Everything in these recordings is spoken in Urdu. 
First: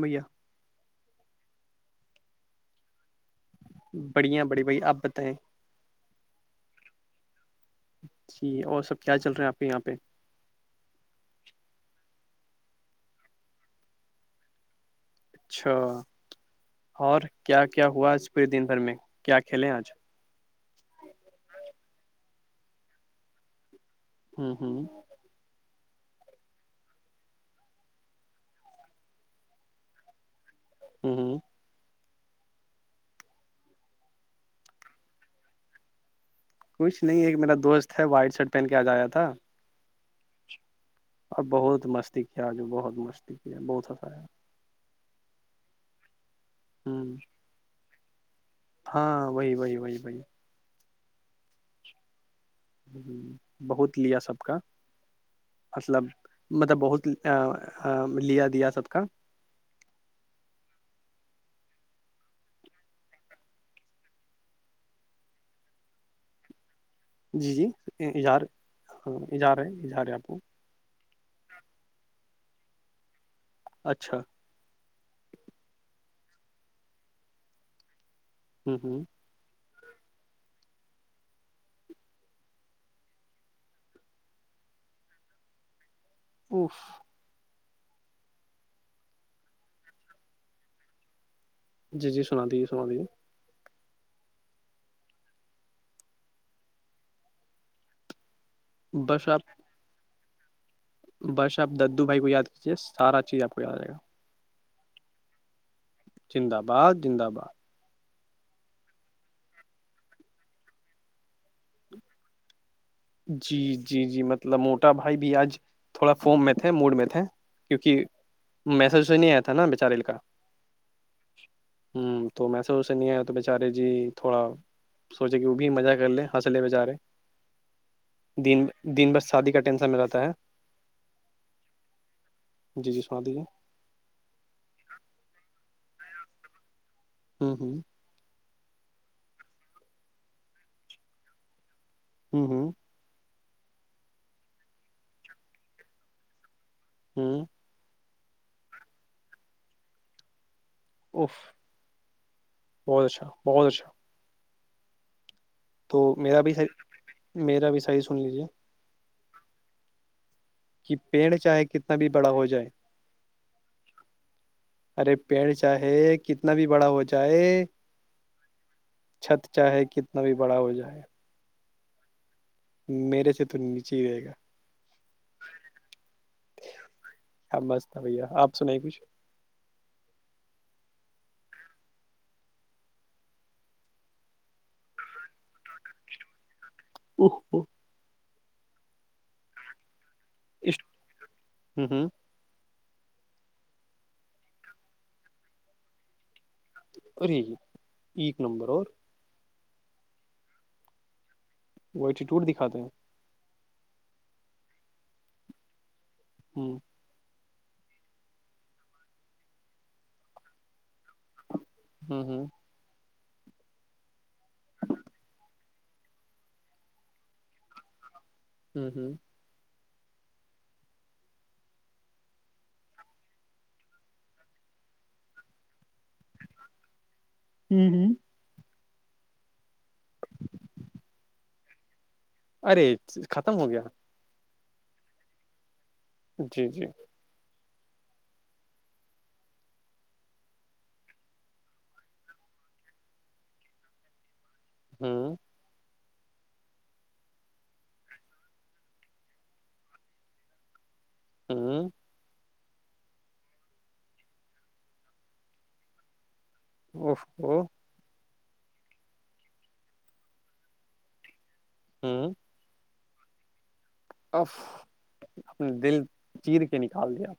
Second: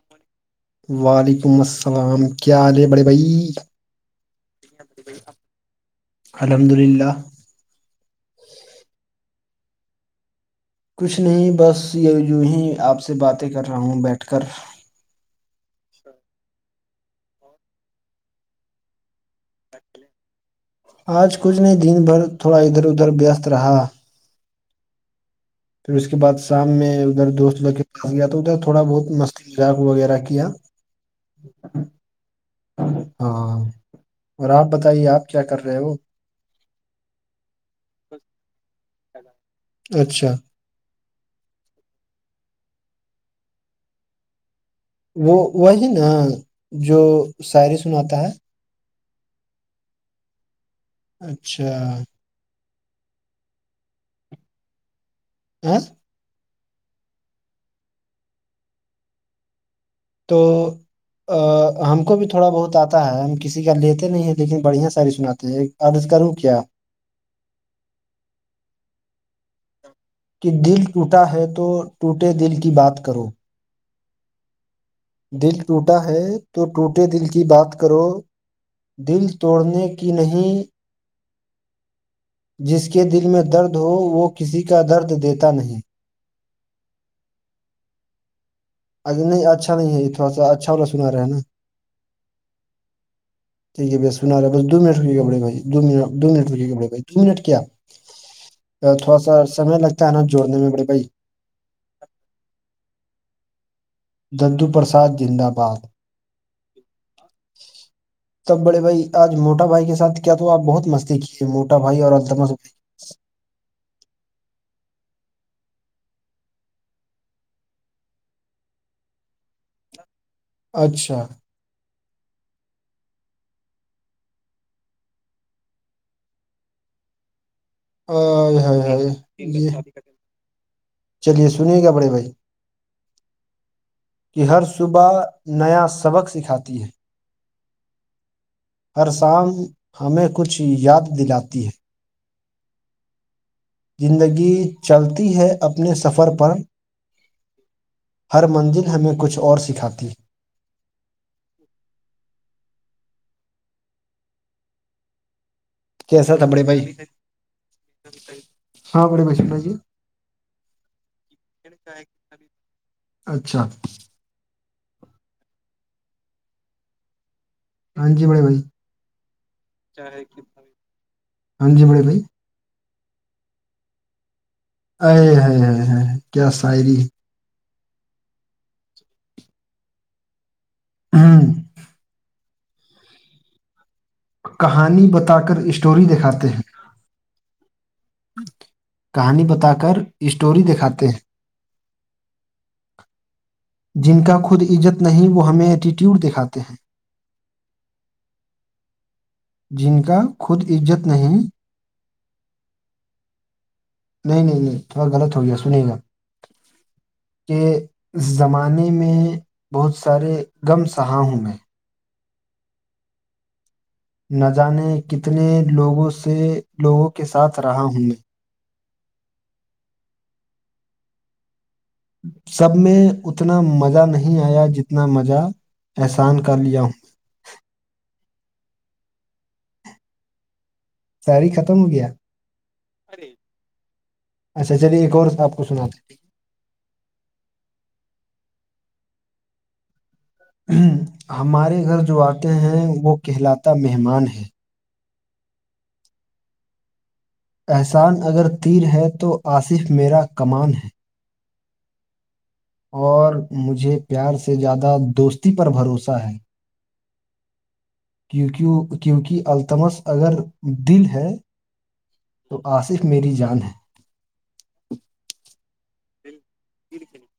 بھیا وعلیکم السلام کیا حال ہے بڑے بھائی بڑھیا بڑی بھائی آپ بتائیں الحمد للہ جی اور سب کیا چل رہے ہیں آپ کے یہاں پہ کچھ نہیں بس یہ وں ہی آپ سے باتیں کر رہا ہوں بیٹھ کر اچھا اور کیا کیا ہوا آج پورے دن بھر میں کیا کھیلے ہیں آج آج کچھ نہیں دن بھر تھوڑا ادھر ادھر وست رہا [unintelligible] ہوں ہوں [unintelligible] پھر اس کے بعد شام میں ادھر دوست لوگ کے پاس گیا تو ادھر تھوڑا بہت مسئلہ [unintelligible] شاق وغیرہ کیا [unintelligible] ہوں ہوں [unintelligible] ہاں اور آپ بتائیے آپ کیا کر رہے ہو کچھ نہیں ایک میرا دوست ہے وائٹ شرٹ پہن کے آ جایا تھا اچھا اب بہت مستی کیا آجو بہت مستی کیا ہے بہت ہنسایا وہ وہی نا جو ہ شاعری سناتا ہے ہاں وہی وہی وہی وہی اچھا ج بہت لیا سب کا ہاں مطلب [unintelligible] مطلب بہت لیا دیا سب کا تو [unintelligible] ہم کو بھی تھوڑا بہت آتا ہے ہم کسی کا لیتے نہیں ہیں لیکن بڑھیا ساری سناتے ہیں عرض کروں کیا جی جی اظہار ہاں اجہار ہے اظہار ہے آپ کو کہ دل ٹوٹا ہے تو ٹوٹے دل کی بات کرو اچھا [unintelligible] دل ٹوٹا ہے تو ٹوٹے دل کی بات کرو ہ دل توڑنے کی نہیں جس کے دل میں درد ہو وہ کسی کا درد دیتا نہیں اف اے نہیں اچھا نہیں ہے تھوا سا اچھا والا سنا رہا ہے نا جی جی سنا دیجیے سنا دیجیے ٹھیک ہے ب سنا رہے ب دو من رکے گڑے بھائی دو منٹ دو منٹ رک کے گڑے بھائی دو منٹ کیا تھوڑا بس سا آپ سمے لگتا ہے نا جوڑنے میں بڑے بھائی بس آپ ددو بھائی کو یاد کیجیے سارا چیز آپ کو یاد آے گا ددو پرساد زندباد زند آباد زند آباد تب بڑے بھائی آج موٹا بھائی کے سھ کیا تو آ بہت مستی کیے موٹا بھائی اور الدم جی جی جی مطلب موٹا بھائی بھی آج تھوڑا فون میں تھے موڈ میں تھے کیونکہ میسج سے نہیں آیا تھا نا بچارل کا اچھا ہوں تو میںس اسے نہیں آیا تو بیچارے جی تھوڑا سوچے کہ وہ بھی مزہ کر لیں حنسلے میں جا رہے ہ ہ بھر شادی کا ٹینشن میں رہتا ہے چلیے سنیے گ بڑے بھائی جی جی سنا دیجیے کہ ہر صبح نیا سبق سکھاتی ہے ہوں ہوں ہر شان ہمیں کچھ یاد دلاتی ہے ہوں ہوں زندگی چلتی ہے اپنے سفر پر ہوں ہر منزل ہمیں کچھ اور سکھاتی اف بہت اچھا بہت اچھا تو کیسا میرا تھا بھی بڑے بھائی میرا بھی سائز سن لیجیے ہاں گڑے بس جے کہ پیڑ چاہے کتنا بھی بڑا ہو جائے اچھا ارے پیڑ چاہے کتنا بھی بڑا ہو جائے ہاں جی بڑے بھائی چھت چاہے کتنا بھی بڑا ہو جائے ہاں ج مھے بھائی میرے سے تو نیچے ہی رہے گا ا ہے ہے ہے کیا شاعری ا بس بھیا آپ سنیں کچھ ہاں کہانی بتا کر اسٹوری دکھاتے ہیں او کہانی بتا کر اسٹوری دکھاتے ہیں ہوں ہوں جن کا خود عزت نہیں وہ ہمیں ایٹیٹیوڈ دکھاتے ہیں اور ج ایک نمبر اور جن کا خود عزت نہیں وہ ایٹیٹوٹ دکھاتے ہیں نہیں نہیں نہیں تھوڑا غلط ہو گیا سنے گا ہوں کہ اس زمانے میں بہت سارے غم سہا ہوں میں ہوں ہوں نہ جانے کتنے لوگوں سے لوگوں کے ساتھ رہا ہوں میں ہوں ہوں سب میں اتنا مزہ نہیں آیا جتنا مزہ احسان کر لیا ہوں ہوں ہ ساڑی ختم ہو گیا ارے ختم ہو گیا اچھا چلیے ایک اور آپ کو سنا د جی جی ہمارے گھر جو آتے ہیں وہ کہہلاتا مہمان ہے ہوں احسان اگر تیر ہے تو آصف میرا کمان ہے ہوں اور مجھے پیار سے زیادہ دوستی پر بھروسہ ہے او کیونک کیونکہ التمس اگر دل ہے ہوں تو آصف میری جان ہے اف دل چیر کے نکال دیا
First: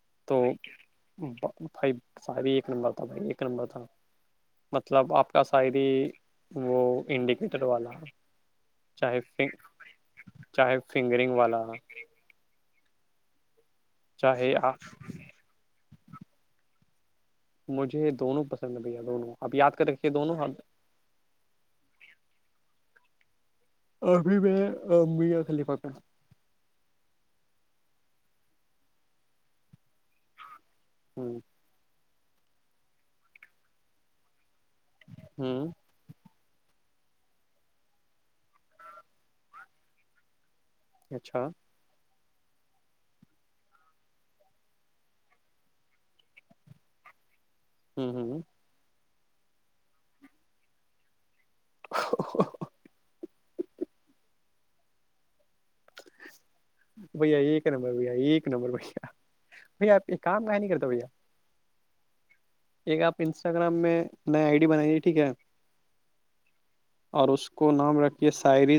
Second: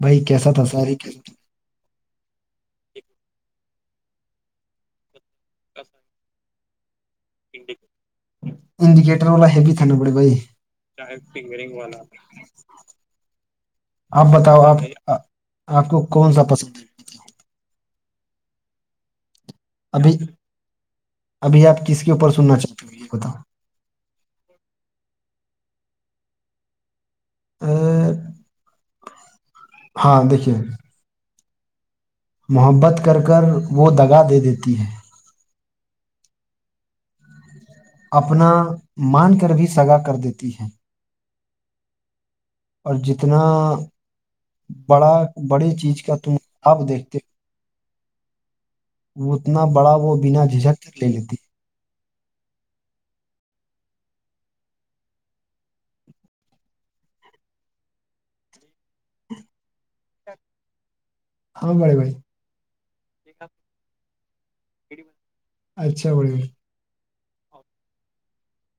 بھائی تو کیسا تھا ساری فائی شاعری ایک نمبر تھا بھائی ایک نمبر تھا مطلب آپ کا شاعری وہ انڈ ر والا چاہے انڈیکیٹر ف والا ہیوی تھا نا بڑے بھائی چاہے فنگررنگ والا آپ چاہے بتاؤ آپ آپ کو کون سا پسند ہے مجھے دونوں پسند ہے بھیا دونوں اب یاد کر ابھی رکھیے دونوں ابھی آپ کس کے اوپر سننا چاہتے ہو یہ بتاؤ ابھی میں میا خلیفہ پ ا ہاں دیکھیے ہوں محبت کر کر وہ دگا دے دیتی ہے ہوں اپنا مان کر بھی سگا کر دیتی ہے اچھا اور جتنا بڑا بڑے چیز کا تم آپ دیکھتے ہو ہوں ہوں وہ اتنا بڑا وہ بنا جھجک کر لے لیتی [unintelligible] بھیا ایک نمبر بھیا ایک نمبر بھیا بھ آپ یہ کام نہیں نہیں کرتا بھیا ہاں بے بھائی ایک آپ انسٹاگرام میں نیا آئی ڈی بنائیے ٹھیک ہے اچھا بڑے بھائی اور اس کو نام رکھ یہ ساعری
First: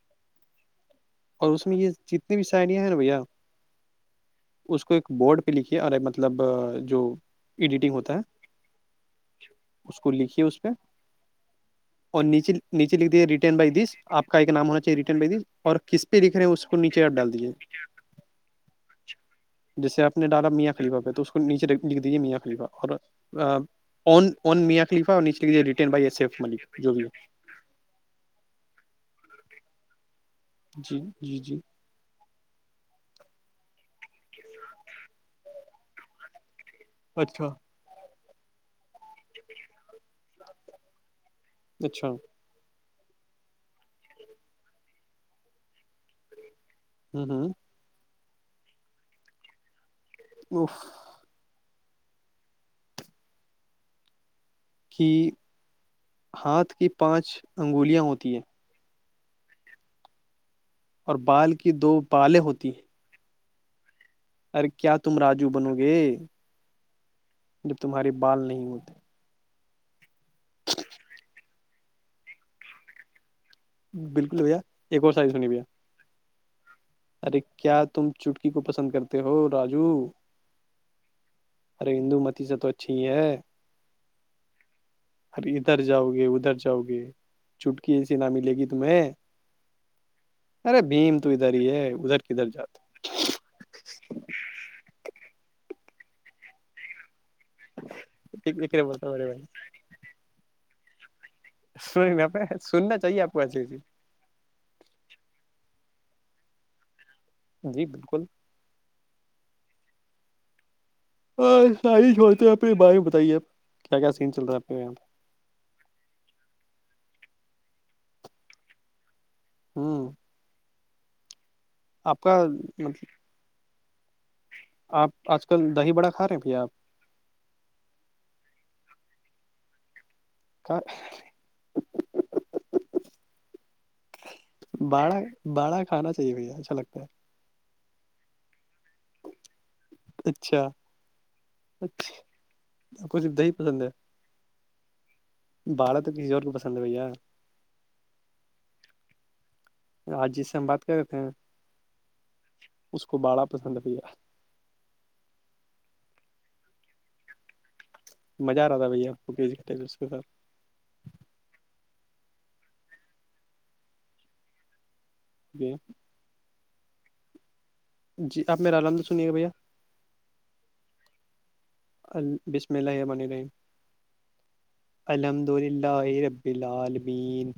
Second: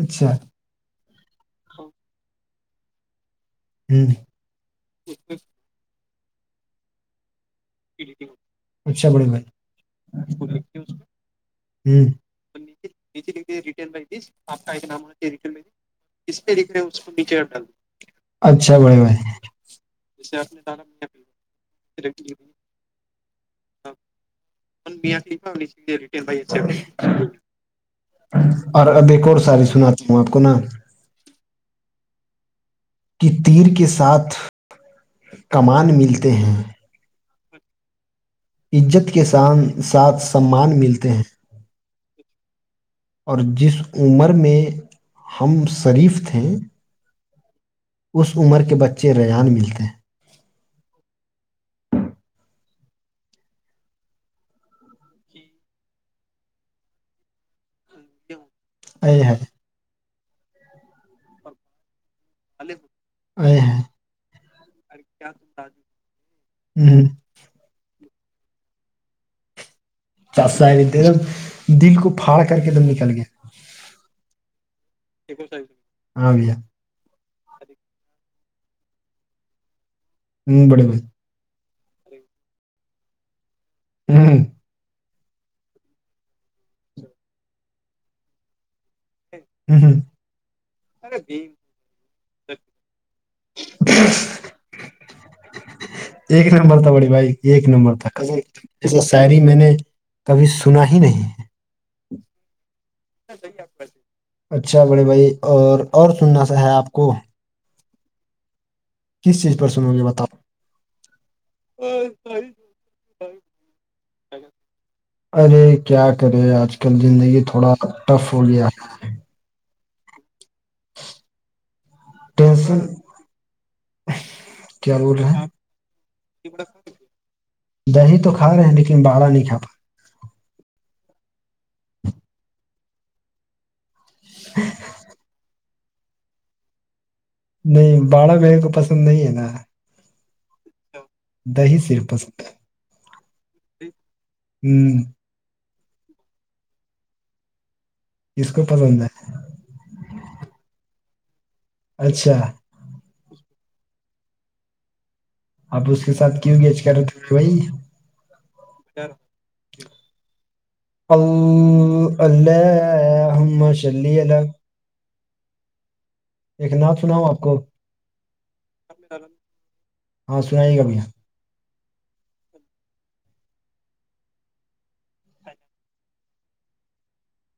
اچھا اور اس میں یہ جتنی بھی سائڈیاں ہیں نا بھیا ہوں اس کو ایک بورڈ پہ لکے ارے مطلب جو ایڈیٹنگ ہوتا ہے اچھا بڑے بھائی اس کو لکھیے اس پہ ہوں اور نیچے نیچے لکھ دییا رٹن بائی دس آپ کا ایک نام ہونا چاہیے ریٹرن بائی دس اور کس پہ دکھ رہے اس کو نیچے ہ ڈال دیجے اچھا بھے بھائی جیسے آ نے ڈالا میاں خلیفہ پہ تو اس کو نیچے لکھ دیجیے میاں خلیفہ اور ان میاں خلیفہ اور نیچجیے ریٹ بائیف منی جو بھی ہے اور اب ایک اور ساری سناتا ہوں آپ کو نا جی جی جی کی تیر کے ساتھ کمان ملتے ہیں اچھا عزت کے سھ ساتھ سمان ملتے ہیں اچھا اور جس عمر میں ہم شریف تھے ہ اس عمر کے بچے ریان ملتے ہیں ا کی ہاتھ کی پانچ انگولیاں ہوتی ہیں ا ہے اور بال کی دو بالیں ہوتی ہیں ا ہاں ارے کیا تم راجو بنو گے ہ جب تمہارے بال نہیں ہوتے چاا دم دل کو پھاڑ کر کے ایک دم نکل گیا بالکل بھیا ایک اور سائز سنی بھیا ہاں بھیا ارے کیا تم چٹکی کو پسند کرتے ہو راجو ہوں بڑی ب ارے ہندو متیزہ تو اچھی ہی ہے ہاں ارے ادھر جاؤ گے ادھر جاؤ گے چٹکی ای س نامی لے گی تمہیں ہوں۔ ارے بھیم تو ادھر ہی ہے ادھر کدھر جاتا ایک نمبر تھا بڑی بھائی ایک نمبر تک ایا ایسا بولتا میرے شاعری بھائی میں نے کبھی سنا ہی نہیں ہے سئی ن آپ سننے اچھا بڑے بھائی اور اور سنناا ہے آپ کو جی بالکل کس چیز پر سنو گے بتاؤ اور ساریھڑتے ہیں آ اپنے بارے میں بتائیے آپ کیا کیا سین چل رہا ہے آپ کے یہاں ارے کیا کرے آج کل زندگی تھوڑا ٹف ہو گیا ہے ہوں آپ کا ٹینشن م کیا بول رہے آپ ہیں آج کل دہی بڑا کھا رہے ہیں بھیا آپ دہی تو کھاے ہیں لیکن باڑا نہیں کھا پات کہ باڑا باڑا کھانا چاہیے بھیا اچھا لگتا ہے نہیں باڑا بغ کو پسند نہیں ہے نا اچھا دہی صرف اچھا پسند آپ کو س دہی پسند ہے ہے ہوں، باڑا تو کسی اور کو پسند ہے بھیا اس کو پسند ہے آاج جی سے ہم بات کرتے ہیں اچھا اس کو باڑا پسند بھی آپ اس کے ساتھ کیوں گیچ کر رہے تھ بھائی مزہ آ رہا تھا بھیا آ کو گھٹے اس کے ساتھ ا اللہ ہممشلی اللہ جی ایک ن سناؤ آپ کو جی آپ مالامد سنیے بھیا ہاں سنائیے گا بھیا ال بسم اللہیہ بنی رہی الحمد للہ ربی العالمین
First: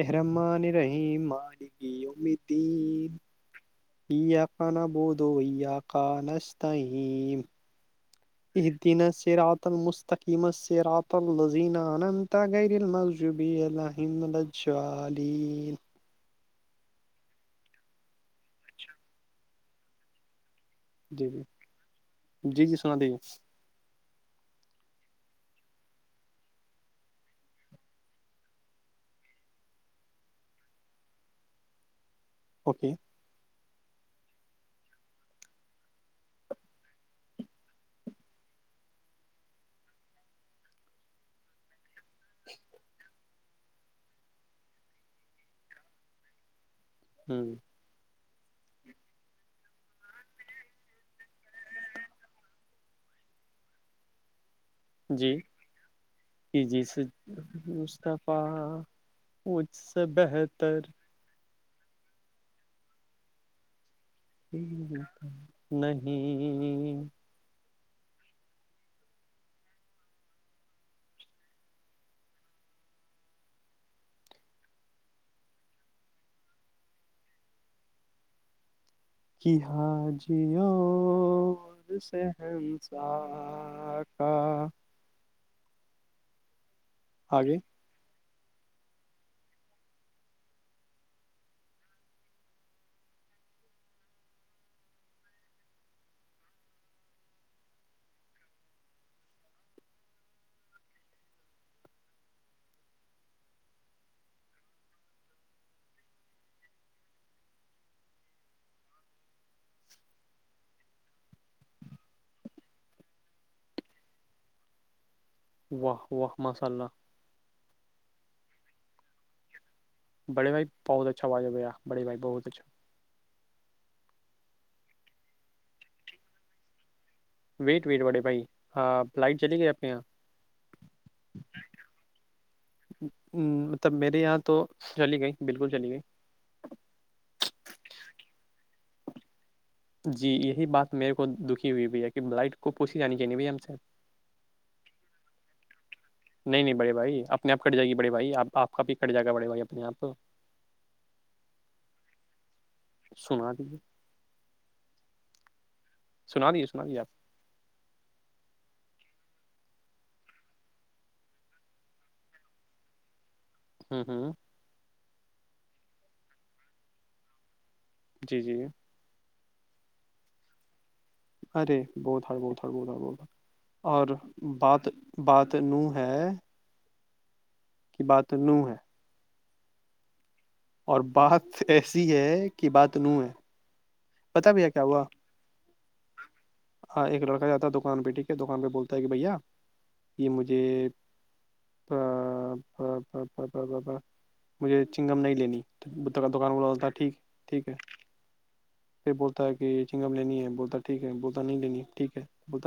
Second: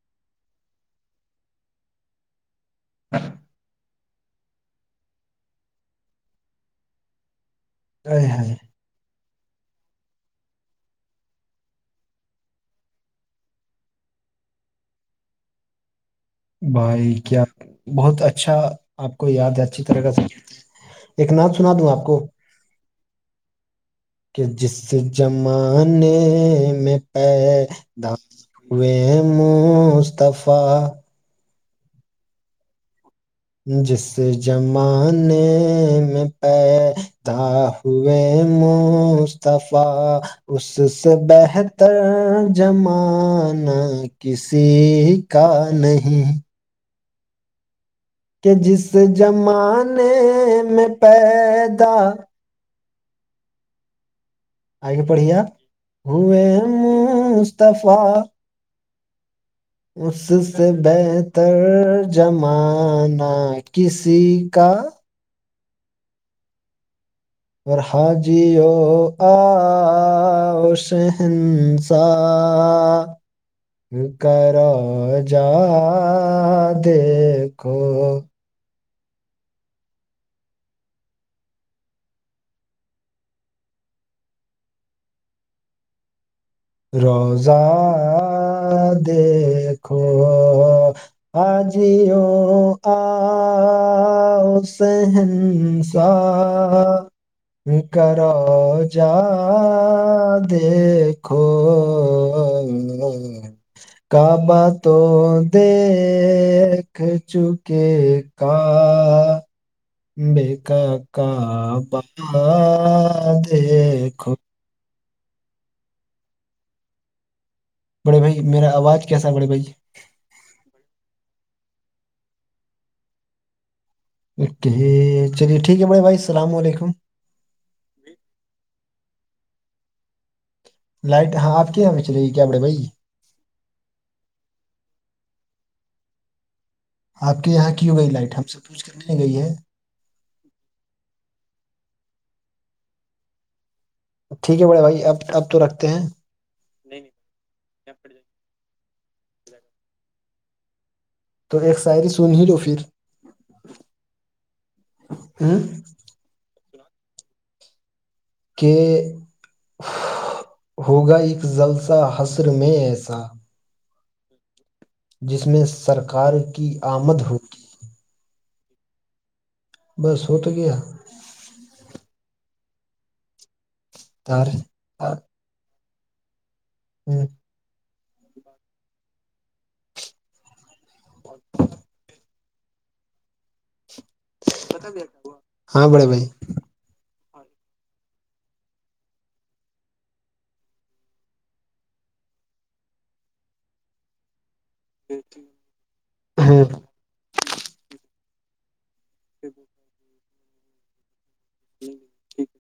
ارمان رہحیم ماری گی امیدین آ ک ن بہودو آ ک نستتحم ا ہ یہ دینس سے رات المستقیمت سے رۃ ال لذینہ اننتا گریل مضجب ع انلہجالین بھائی کیا بہت اچھا آپ کو یاد ہے اچھی طرح کا سب جی ایک نام سنا دوں آپ کو جی جی سنا دیے کہ جس زمانے میں پے د وی مصفی اوکے جس زمانے میں پ تھا ہوئے مستفی اس سے بہر تر زمانہ کسی کا نہیں ہوں کہ جس زمانے میں پیدا آگے جی پڑھیا کہ جس ہومصف مصطفی مجھ سے اس سے بہتر ب ترجمانہ کسی کا جچ نہیں ورحا جیو آش ہندس س کرا جا دیکھو کہ حاں جی ہاں خہنسا کا آگے روزہ دیکھو ہاجیو آ سحنسوا کرا جا دے ا کعبہ تو دیکھ چکے ک بےیک کابا دیکھو واہ واہ ماشا اللہ بڑے بھائی میرا آواز کیسا بڑے بھائی بڑے بھ بہت اچھا واجا گیا بڑ بائی بہت اچھا اک چلیے ٹھیک ہے بڑے بھائی السلام علیکم ویٹ ویٹ بڑے بھائی ہاں لائٹ چلی گئی آپ کے یہاں لائٹ ہاں آپ کے یہاں میں چلے گی کیا بڑے بھائی مطلب میرے یہاں تو چلی گئی بالکل چلی گئی آپ کے یہاں کیوں گئی لائٹ ہم سب کوچھ کرنے گئی ہے جی یہی بات میرے کو دکھی ہوئی بھیا کہ بائٹ کو پوچھ ہی جانی چاہیے بھیا ہم سے ٹھیک ہے بڑا بھائی اب آپ تو رکھتے ہیں نہیں نہیں بڑے بھائی اپنے آپ کٹ جائے گی بڑے بھائی آپ آپ کا بھی کٹ جائے گا بڑے بھائی اپنے آپ تو ایک شاعری سن ہی لو پھر سنا دیجیے ہ سنایے سنایے آپ کہ ہوگا ایک جلسہ شہر میں ہمم ہمم جس میں سرکار کی آمد ہوتی جی جی بس ہو تو گیا ارے بہت ہر بہت ہڑ بہت ہر بہت اور بات تار- بات [unintelligible] ہمم کی بات نو ہے اور بات ایسی ہے کہ بات نو ہے پتا بھیاکیا ہوا ہاں بڑے بھائی ہاں ایک لڑکا جاتا ہے دکان پہ ٹھیک ہے دکان پہ بولتا ہے کہ بھیا یہ مجھے [unintelligible] مجھے چنگم نہیں لینی تو دکان بلا دیتا تھا ٹھیک ٹھیک ہے پھر بولتا ہے کہ چنگم لینی ہے بولتا ہے ٹھیک ہے بولتا نہیں لینی ہے ٹھیک ہے بولتا